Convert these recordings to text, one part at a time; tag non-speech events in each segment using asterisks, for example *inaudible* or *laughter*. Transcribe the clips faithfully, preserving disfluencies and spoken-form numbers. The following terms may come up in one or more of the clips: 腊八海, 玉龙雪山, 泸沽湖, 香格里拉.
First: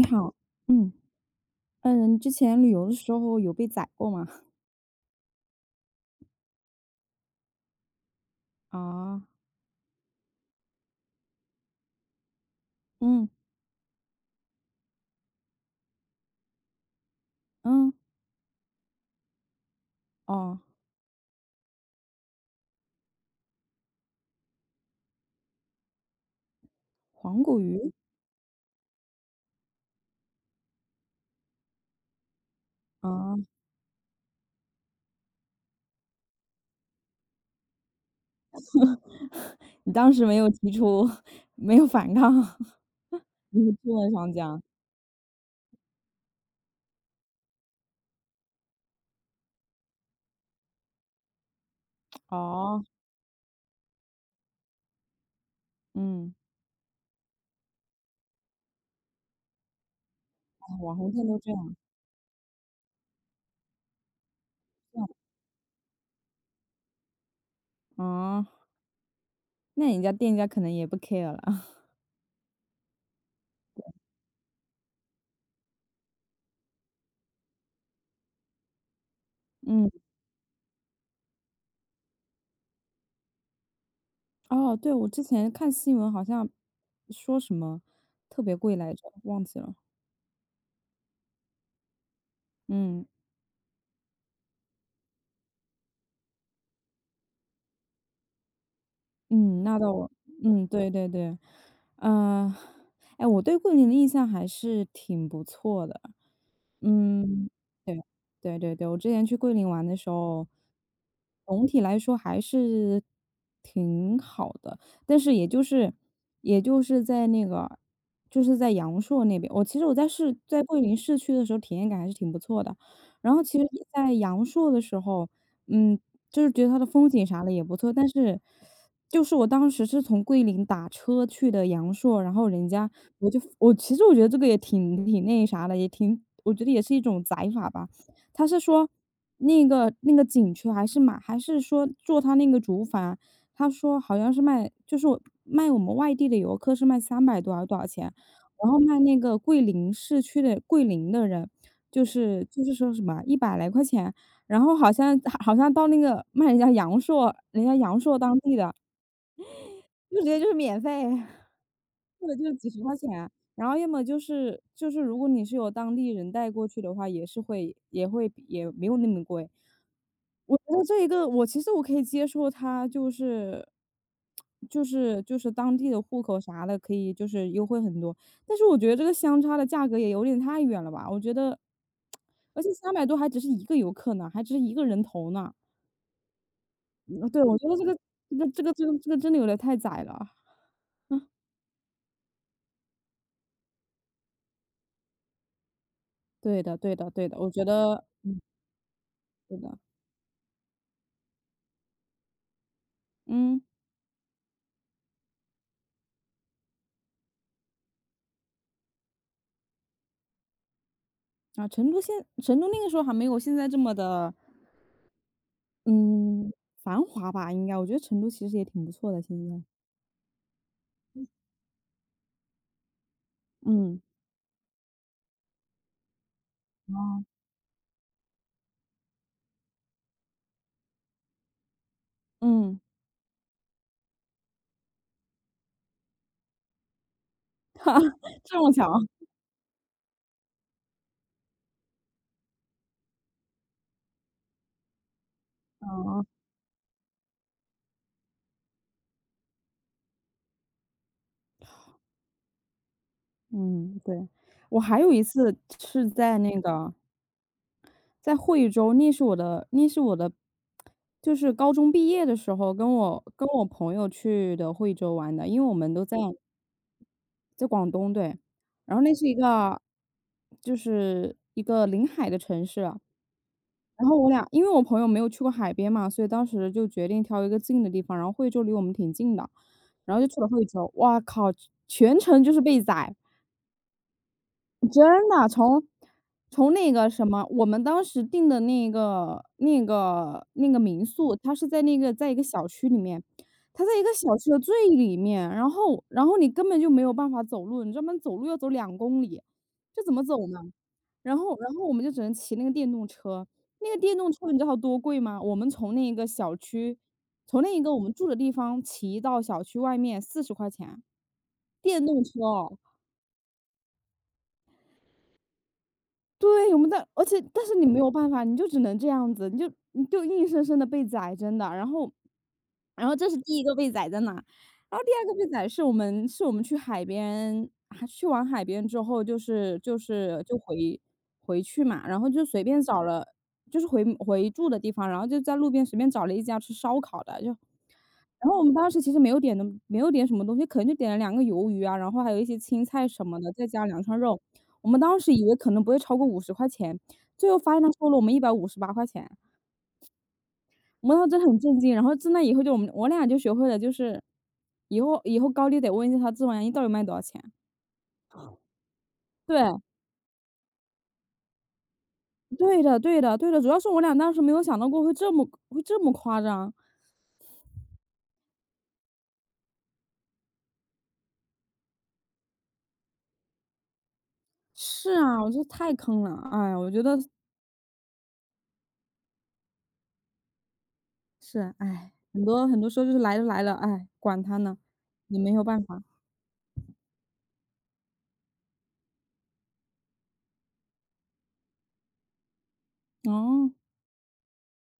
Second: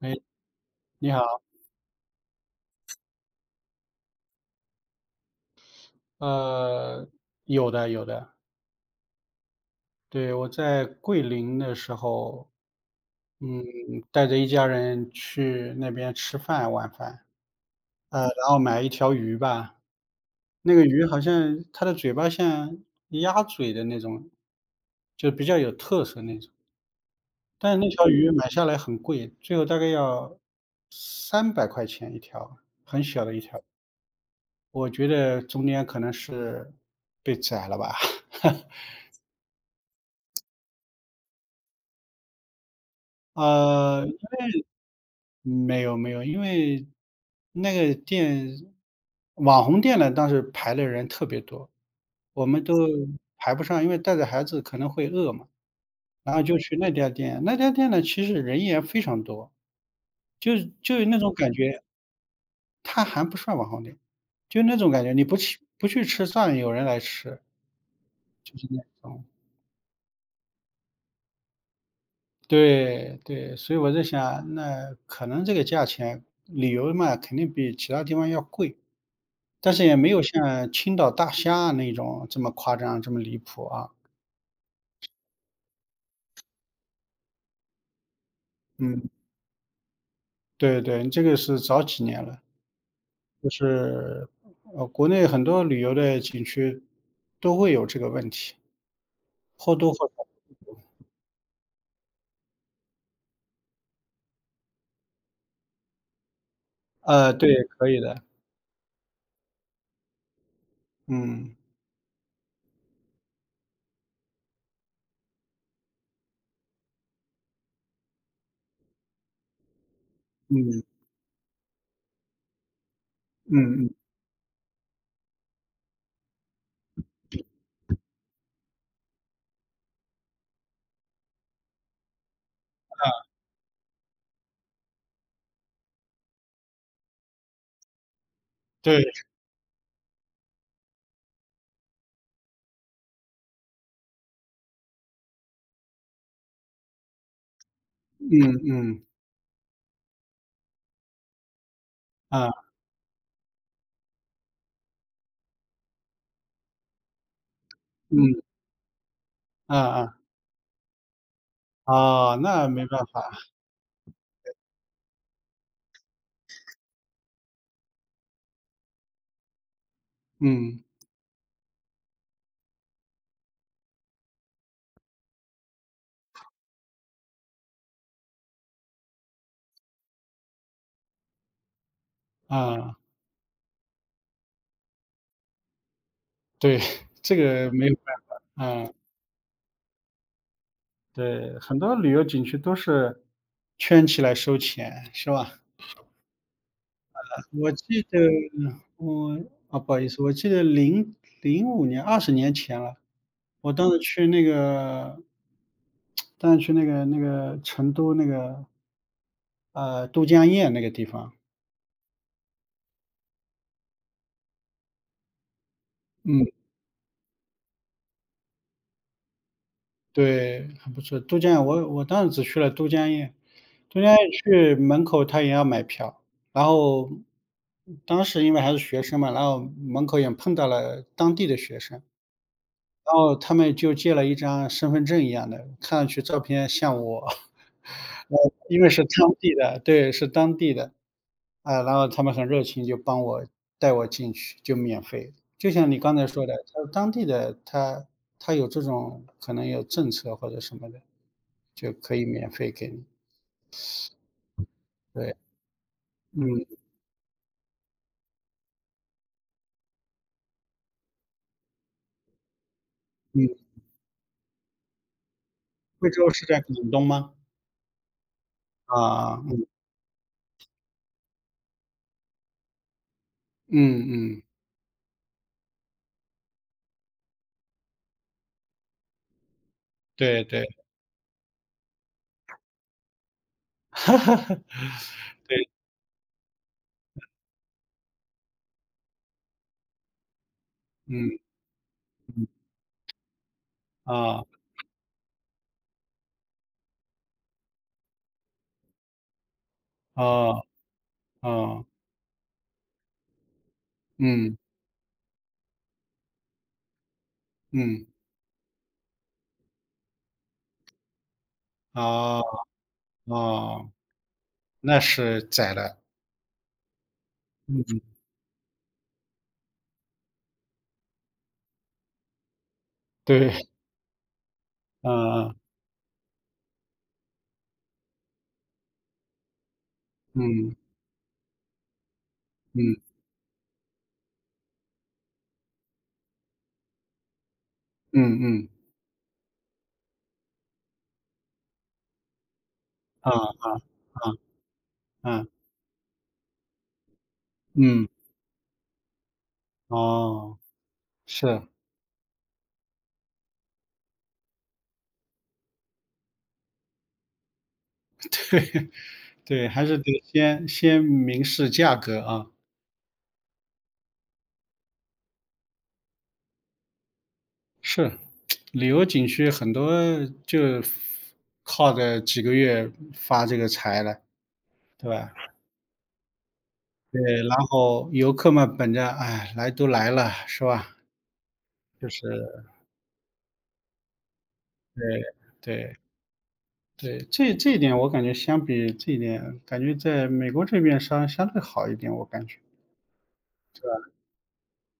你哎，好。嗯。你好，嗯，你之前旅游的时候有被宰过吗？呃，有的有的。啊。对，我在桂林的时候，嗯嗯，带着一家人去那边吃饭，晚饭，嗯。呃，然后买一条鱼吧。哦，那个鱼好像它的嘴巴像鸭嘴的那种，就比较有特色那种。黄骨但是那鱼？条鱼买下来很贵，最后大概要三百块钱一条，很小的啊，一条，我觉得中间可能是被宰了吧。*laughs* 你当时没有提出，*laughs* 没有反抗，*laughs* 你是真呃，的想讲？没有没有，因为那个店网红店呢，当时排的人特别多，我们都哦。排不上，因为带着孩子可能会饿嘛，嗯。然后就去那家店。那家店呢，其实人也非常多，就哎，是网就是红那店种都这感样，觉。它还不算网红店，就那种这感样。觉，你不去不去吃，算样有人来吃，哦，就是那种。那人家店家可能也不 care 了，*laughs* 对对，所以我在想，那可能这个价钱，旅游嘛，肯定比其他地方要贵。但是嗯。也没有像青岛大虾那种这么夸张，这么离谱啊。哦，对，我之前看新闻好像说什么特别贵来嗯，着，忘记了。对对，这个是早几年了，嗯。就是呃，国内很多旅游的景区都会有这个问题，嗯，或那倒多或我。少。嗯，对对对。呃，哎，我对桂林的印象还是挺不错的。呃，嗯。对，可以的。对对对，我之前去桂林玩的时候，嗯总体来说还是挺好的，但是也就是也就是在那个就是在阳朔那边，我其实我在市在桂嗯林市区的时候体验感还是挺不错的，然后其实嗯也嗯，在阳朔的时候，嗯，就是觉得它的风景啥的也不错，但是就是我当时是从桂林打车去的阳朔，然后人家我就我其实我觉得这个也挺挺那啥的，也挺我觉得也是一种宰法吧。他是说对，那个那个景区还是买还是说做他那个竹筏，他说好像是卖就是我卖我们外地的游客是卖三百多还是多少钱，嗯然后卖嗯，那个桂林市区的桂林的人，就是啊，就是说什么一百来块钱，然后好像好像到那个卖人家阳朔人家阳朔当嗯，地的，啊啊，就直接就是免费，或者啊，就是几那十没块办钱法。啊。然后要么就是就是如果你是有当地人带过去的话，也是会也会也没有那么贵。我觉嗯，得这一个我其实我可以接受它就是就是就是当地的户口啥的，可以就是优惠很多。但是我觉得这个相差的价格也有点太远了吧，我觉得而且三啊，百多还只是一个游客呢，还只是一个人头呢。对，*laughs* 嗯，这对，我觉个得这没有个办这法。个这个这啊，个这个真的有点太窄了。对，很多旅游景区都是圈起来收钱，是吧？对的对的对的，我觉我记得得我对的。啊，不好意思，我记得零零五年，二十年前了。嗯。我当时去那个，当时去那个那个成都那个，呃，都江堰那个地方。啊，成都现成都那个时候还没有现在这么的，嗯，嗯，繁华吧，应该。我觉得成都其实也挺不错的，现在。对，很不错。都江堰我我当时只去了都江堰，嗯。都江堰去门口他也要买票，然后哦。当时因为还是学生嘛，然后门口也碰到了当地的学生。嗯。然后他们就借了一张身份证一样的，看上去照片像我。*laughs* 呃，这么因为巧。是 *laughs* 当地的，对，是当地的，啊，然后他们很热情，就帮我带我进去，就免费。就像你刚啊。才说的，他当地的他他有这种可能有政策或者什么的，就可以免费给你。嗯，对。我还有一对，次是在那嗯个在惠州，那是我的那是我的就是高中毕业的时候，跟我跟嗯，我朋友去的惠州玩的，因为我们都贵在州是在广东吗？在广东，对。然后那是一啊，嗯个就是一个临海的城市啊，嗯然后我嗯，俩因为我朋友没有去过海边嘛，所以当时就决定挑一个近的地方，然后惠州离我们挺近的，然后就去对了惠对，州。哇靠，全程就是被宰。*laughs* 真的，对，从从那个什么，我们当时订的那个那个那个民嗯宿，它是在那个在一个嗯，小区里面，它在一个小啊，区的最里面，然后然后你根本就没有办法走路，你知道吗？走路要走两公里，这怎么走啊呢？然后然后啊。我们就只能骑那个电动车，那个电动车嗯，你知道多贵吗？我们从那个小区，从那一个我嗯，们住的地方骑到小区外面四十块钱，电动车哦，哦。哦，那是窄了，对，我们在而且但是你没嗯，有办法，你就只能这样子，你就你就硬生生的被宰，真的。然后然后这是第一对，个被宰在哪，然后第二个被嗯宰是我们是我们去海边还去完海边之后，就是就是就嗯回回去嘛，然后就随便找嗯了就是回回住的地方，然后就在路边随便找了一家吃烧烤的，就嗯然后我嗯，们当时其实没有点的没有点什么东西，可能就点了两个鱿鱼啊，然后还有一些青菜什啊么的，再加两串啊肉。我们当时以啊，为可能不会超过五十块钱，最后发现他嗯，收了我们一百五十八块钱，哦，我们当时真的很是，震惊。然后自那以后就我们我俩就学会了，就是以后以后高低得问一下他自还原液到底卖多少钱。*laughs* 对，对，对，还是得先先明示价格啊，对的对的对的，主要是我俩当时没有想到过会这么会这么夸张。是，旅游景区很多就靠着几个月发这个财了，对是吧？啊，我觉得太坑了，哎，我觉得对，然后游客们本着，哎，来都来了，是吧？是，就哎，是很多很多时候就是来都来了，哎，管他呢，对也没有办对。法。对，这这一点我感觉，相比这一点，感觉在美国这边相相对好一点，我感觉。哦。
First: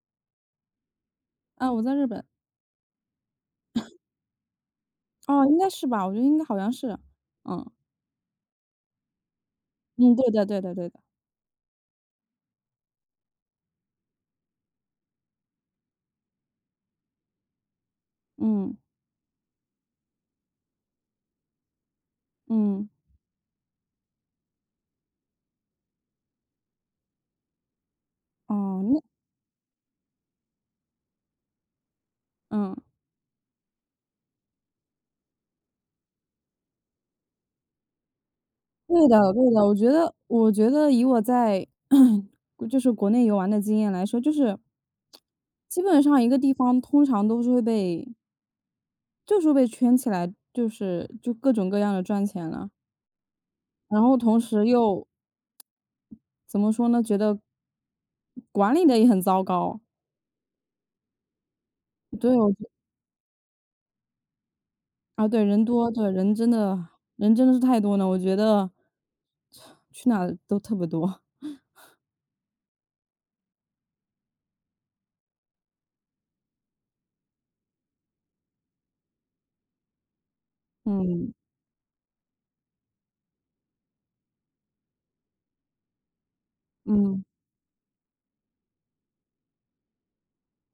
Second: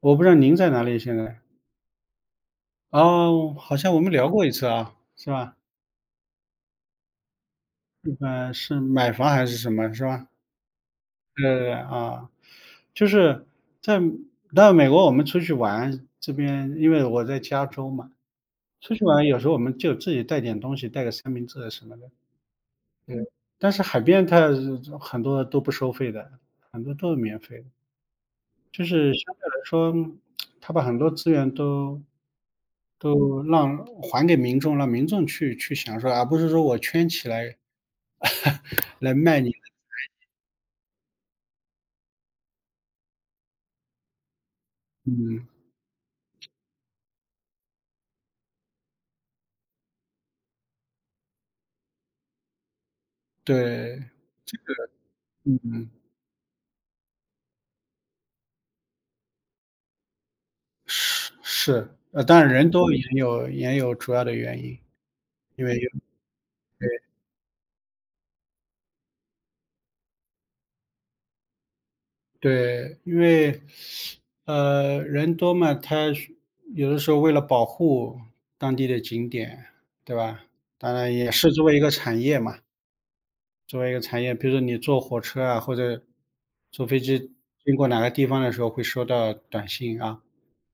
我不知道您在哪里现在？啊，我在日本。哦，好像我们聊过一次啊，是哦，吧？应该是吧，我觉得应该好像是。嗯。嗯，是买房还是什么，是嗯，吧？对的对的对的。对对对，啊，就是在到美国我们出去玩，这边因为我在加州嘛，嗯。出去玩有时候我们就自己带点东西，带个三明治什么的，嗯。对。但是海边它很多都不收费的，很多都是免费的。哦，就那。是相对来说，他把很多资源都嗯，都让还给民众，让民众去去享受，而不是说我圈起来对来的卖对你。的，我觉得我觉得以我在 *clears throat* 就是国内游玩的经验来说，就是嗯，基本上一个地方通常都是会被就是会被圈起来，就是就各种各样的赚钱了。然对，后同时又嗯，怎么说呢，觉得管理的也很糟糕。是是，呃，对，当然我觉人多也有也有主要的原因，啊，对，人因为多，有对，人真的对人真的是太多了，我觉得去哪儿都特别多。对，因为，呃，人多嘛，他是有的时候为了保护当地的景点，对吧？当然也嗯。是作为一个产业嘛。作为一个产业，比如说你坐火车啊，或者坐飞嗯。机经过哪个地方的时候，会收到短信啊，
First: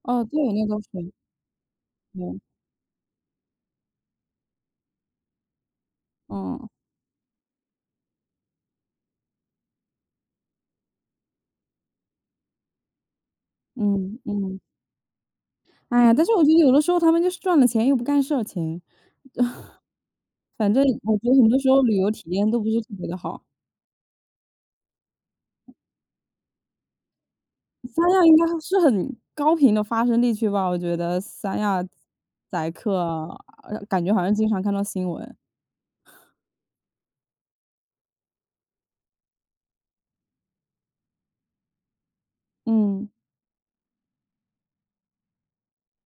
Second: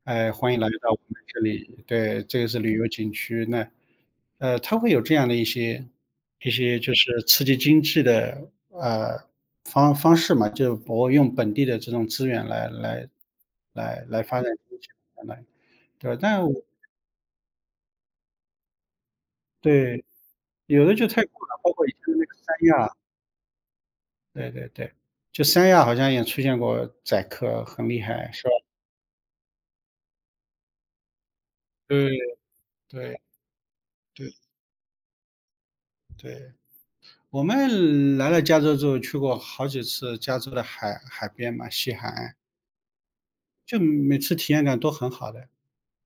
哦，哎，对，欢迎那来都是。到我们这里，对，对。这个是旅游景区。那，呃，它会有这样的一些一嗯。些就是刺激经济的呃方方式嘛，就我用本地的这种资源来来来嗯。来发展嗯。经济，来哎对呀，吧？但是但我觉我得有的时候他们就是赚了钱又不干事情，对，反正有的就我太觉得过很多了，时包候括以旅游前的体那个验三都不是特亚。别的好。对对对，就三亚好像也出现过宰客，很厉三亚害，应该是吧？是很高频的发生地区吧，我觉得三亚对宰客，对呃感觉好对像经常看到新闻。对，我们来了加州之后去过好几次加州的海海边嘛，西海岸，嗯。就每次体验感都很好的。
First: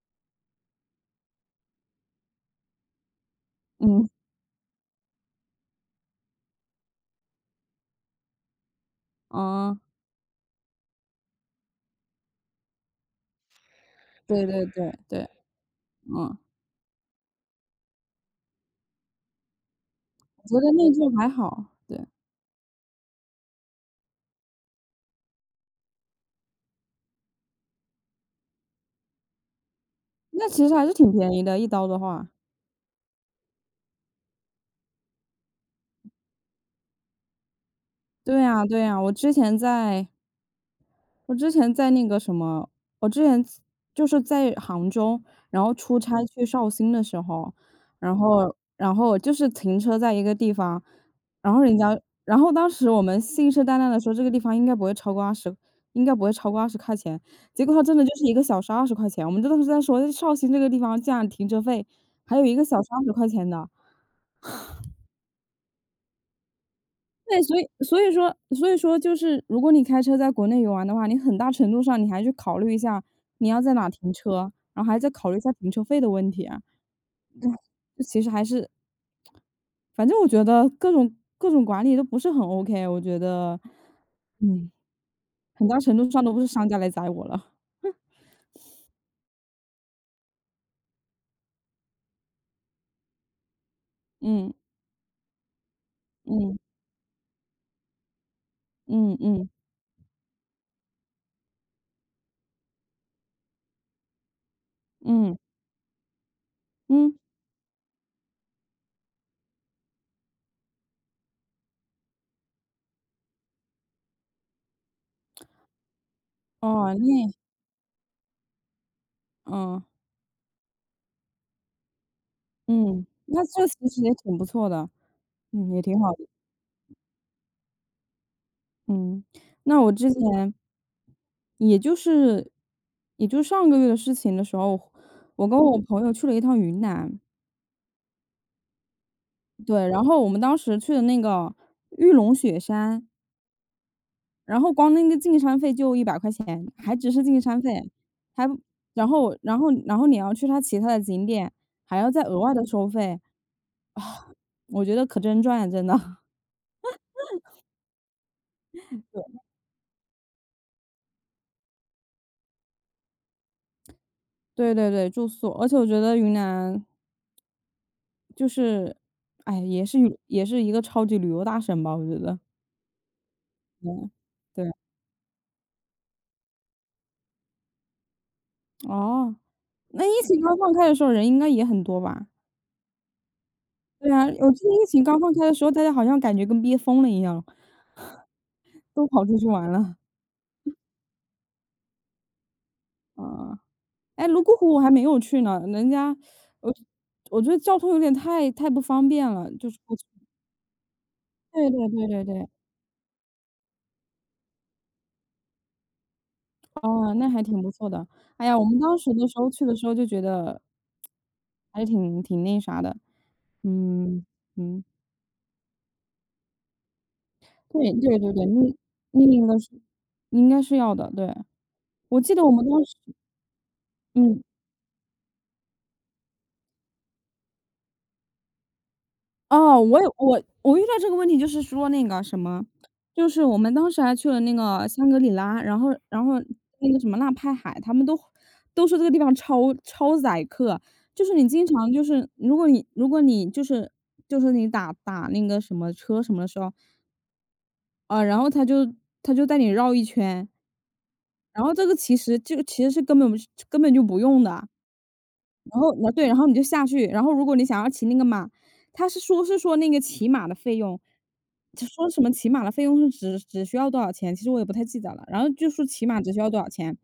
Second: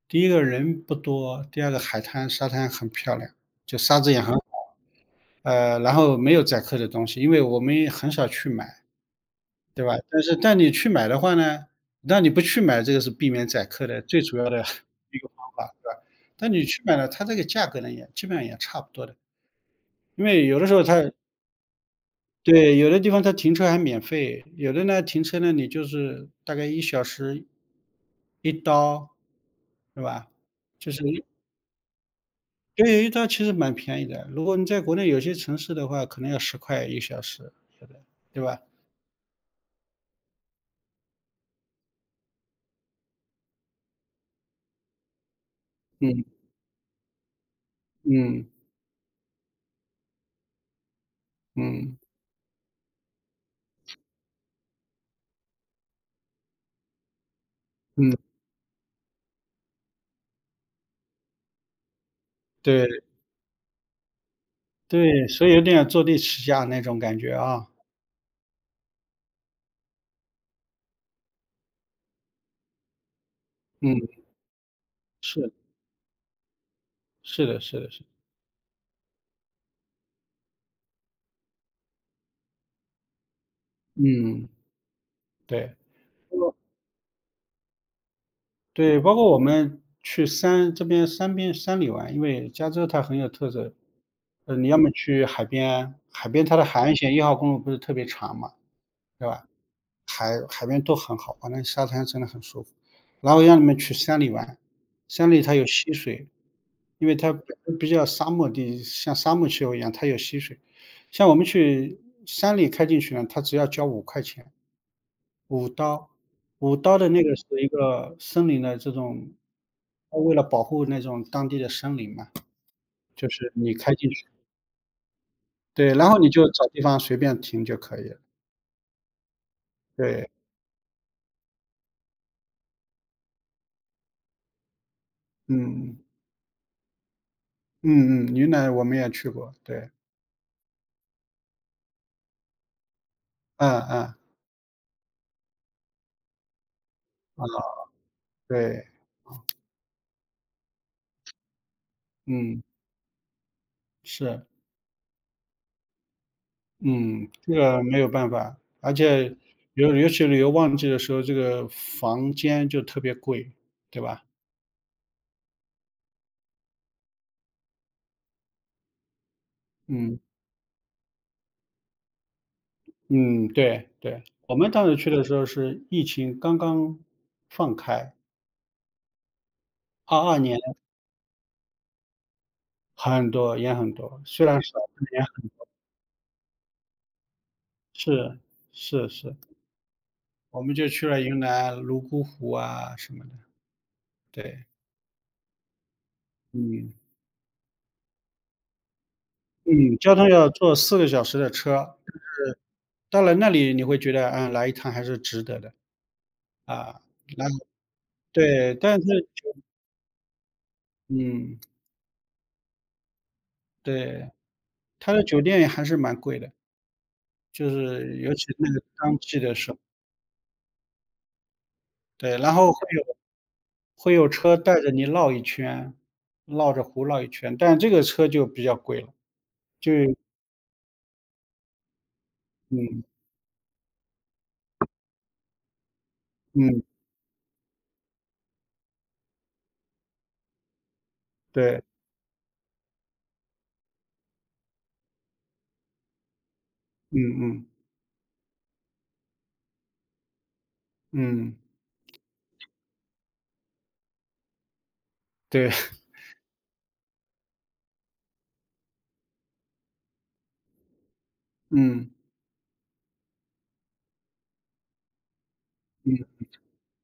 第一个人不多，第二个海滩沙滩很漂亮，就沙嗯。子也很好，呃，然后没有宰客的东西，因为我们很少去买，啊，对吧？但是但你去买的话呢，那你不去买，这个是避免宰客的最主要对的 对对 *laughs* 一对。个方法。嗯，但你去买了，它这个价格呢也基本上也差不多的，因我为觉有的得时候那它就还好，对，对，有的地方它停车还免费，有的呢停车呢你就是大概一小时一刀，对吧？那其实还就是是挺便宜的，一刀的话。对，一刀其实蛮便宜的，如果你在国内有些城市的话，可能要十块一小时，有的，对对吧？呀对呀，我之前在我之前在那个什么，我之前就是在杭州，然后出差嗯，去绍兴的时候，然嗯，后然后就是停车在一个地方，然后人嗯，家，然后当时我们信誓旦旦的说这个地方应该不会超过二十，应该不会超过二十块钱，结果他真的就嗯，是一个小时二十块钱，我们这都是在说绍兴这个地方竟然停车费还有一个小对，时二十块钱的。对，所以有点坐地起价那种感觉对，所以啊，所以说所以说就是如果你开车在国内游玩的话，你很大程度上你还去考虑一下你要在哪嗯，停车，然后还在考虑一下是，停车费的问题啊，是的，是的，是这的，其实还是反正我觉得各种各种管理都不是很 OK，我觉得。嗯，嗯。很对。大程度上都不是商家来宰我了。对，包括我们去山这边山边山里玩，因为加州它很有特色。嗯。呃，你要么去海边，海边嗯。它的海岸线一号公路不是特别长嘛，嗯对吧？嗯海海边都很好，玩那沙滩真的很舒服。然后让你们去山里玩，山嗯里它有溪水，因嗯。为它本身比较沙漠地，像沙漠气候一样，它有溪水。像我们去山里开进去呢，它只要交五块钱。五刀，五哦，刀的那那。个是一个森林的这种嗯。它为了保护那种当地的森林嘛，嗯，就那是这你其开实进也去挺不错的，嗯，也对，挺然好后的。你就找地方随便停就可以了。嗯，那我之对，前也就是也就上个月的事情的时候，我跟我嗯，朋友去了一趟云南，嗯嗯，云南我们也去过，对，对，然后我们当时去的那个玉龙雪山，嗯嗯，然后光那个进山费就一百块钱，还只是进啊，山费，还不对，然后然后然后你要去他其他的景点，还要再额外嗯，的收费。啊。是，我觉得可真赚啊，真的。*laughs* 嗯，这个没有办法，而且尤尤其旅游旺季的时候，这个房间就特别贵，对吧？对，对对，住宿，而且我觉得云南就是，哎，也是有嗯。也是一个超级旅游大省吧，我觉得。嗯，对嗯。对，我对。们当时去的时候是疫情刚刚放开，哦，那二疫二情刚年放开的时候人应该也很多吧？很多也很对多，啊，虽我然记得少，疫情但刚也放开很的时候，大家好像感觉跟憋疯了一样，是都是跑是，出去玩了。我们就去了云南泸沽湖啊什么的。啊，哎，泸沽对，湖我还没有去呢，人家我嗯我觉得交通有点太太不方便了，就是过嗯，去交通要坐四个小时的对对车，对对对。到了那里你会觉得，嗯，来一趟还是值得的，啊，哦，那还然后挺不错的。哎呀，我对，们当但是时的时候去的时候就觉得嗯，还是挺挺那啥的。嗯。对，嗯。它的酒店还是蛮贵的，就对是对对尤对，其那那个当季那的个时候，应该是要的，对。我记对，得我然们后会当时。有会有嗯。车带着你绕一圈，绕着湖绕一圈，但这个车就比较贵了，哦，就我也我我遇到这个问题就是说那个什么，嗯，就是我们当时还去了那个香格里拉，然后然后嗯，那个什么腊八海，他们都都说这个地方超超宰客，就是你经对，常就是如果你如果你就是就是你打打那个什么车什么的时候嗯嗯，啊，然后他就他就带你绕一圈。嗯，然后这个其实这个其实是根本不是根本就不用的。对，然后呃 *laughs* 对，然后你就下去，然后如果你想要骑那个马，他是说是说那个骑马的费用，就说嗯，什么骑马的费用是只只需要多少钱，其实我也不太记得了。然后就说骑马只需嗯，要多少钱，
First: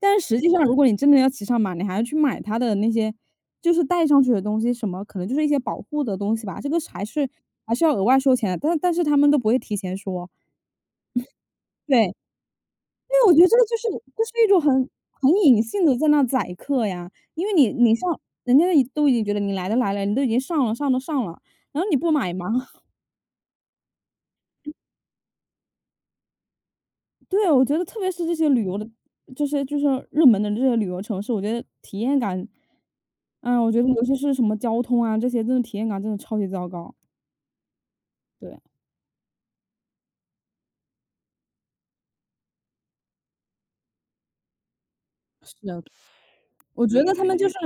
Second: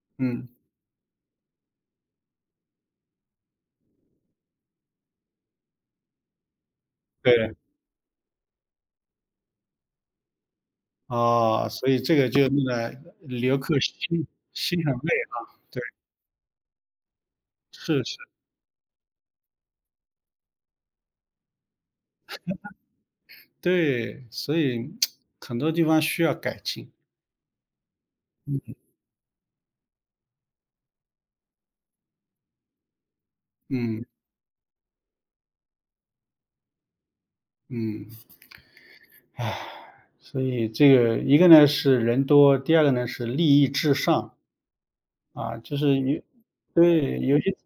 但是实嗯，际上如果你真的要骑上马，你还要去买它的那些就是带上去的东西，什么可能就是一些保护的东西吧，这个是还是对，还是要额外收钱的，但但是他们都不会提前说，哦，所以对。这个就弄得对，我觉得这游个就客是就心是一种很心很累很啊，隐对，性的在那宰客呀，因为你你是上是，人家已都已经觉得你来都来了，你都已经上了上都上了，然后你不买吗？*laughs* 对，所以很多地方需要改进，对，我觉得特别是这些旅游的，就是就是热门的这些旅游城市，我觉得体验感，哎，我觉得尤嗯其是什么交通啊，这些真的体验感真的超级糟糕。嗯，对，唉，所以这个一个呢是人多，第二个呢是利益至上。是啊，就的，是有我觉得对，他们有就是些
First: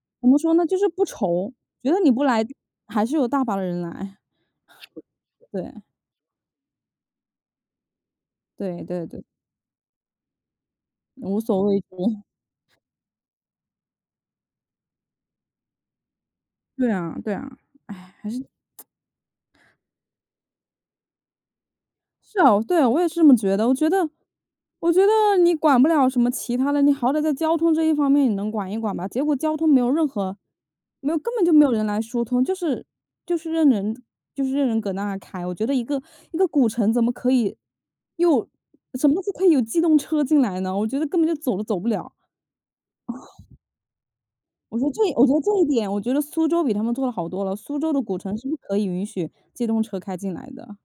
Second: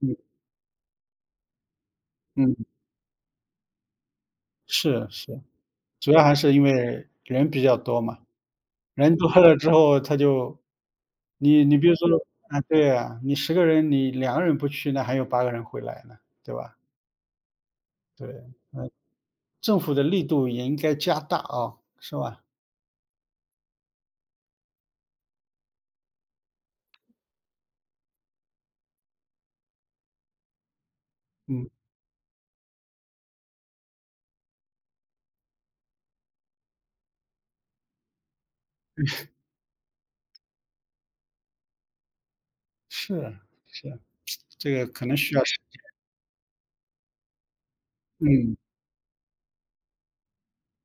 嗯怎么说呢，就是不愁，觉得你不来嗯，还是有大把的人来。是是，对，主要还是因为人比较多嘛，对对人对，多了之后他就无所你你畏惧。比如说啊，对啊，你十个人，你两个人不去，那还有八个人会来呢，对吧？对啊，对啊，哎，还是对，政府的力度也应该加大啊，是是吧？啊，对啊，我也是这么觉得。我觉得我觉得你管不了什么其他的，你好歹在交通这一方面你能管一管吧。结果交通没有任何没有根本就没嗯，有人来疏通，就是就是任人就是任人搁那儿开。我觉得一个一个古城怎么可以又什么时候可以有机动车进来呢？我觉得根本就走都走不了。是，是，这我个说这可能我觉需得要这时一点，我觉得苏州比他们做的好多了。苏州的古城是不嗯。可以允许机动车开进来的。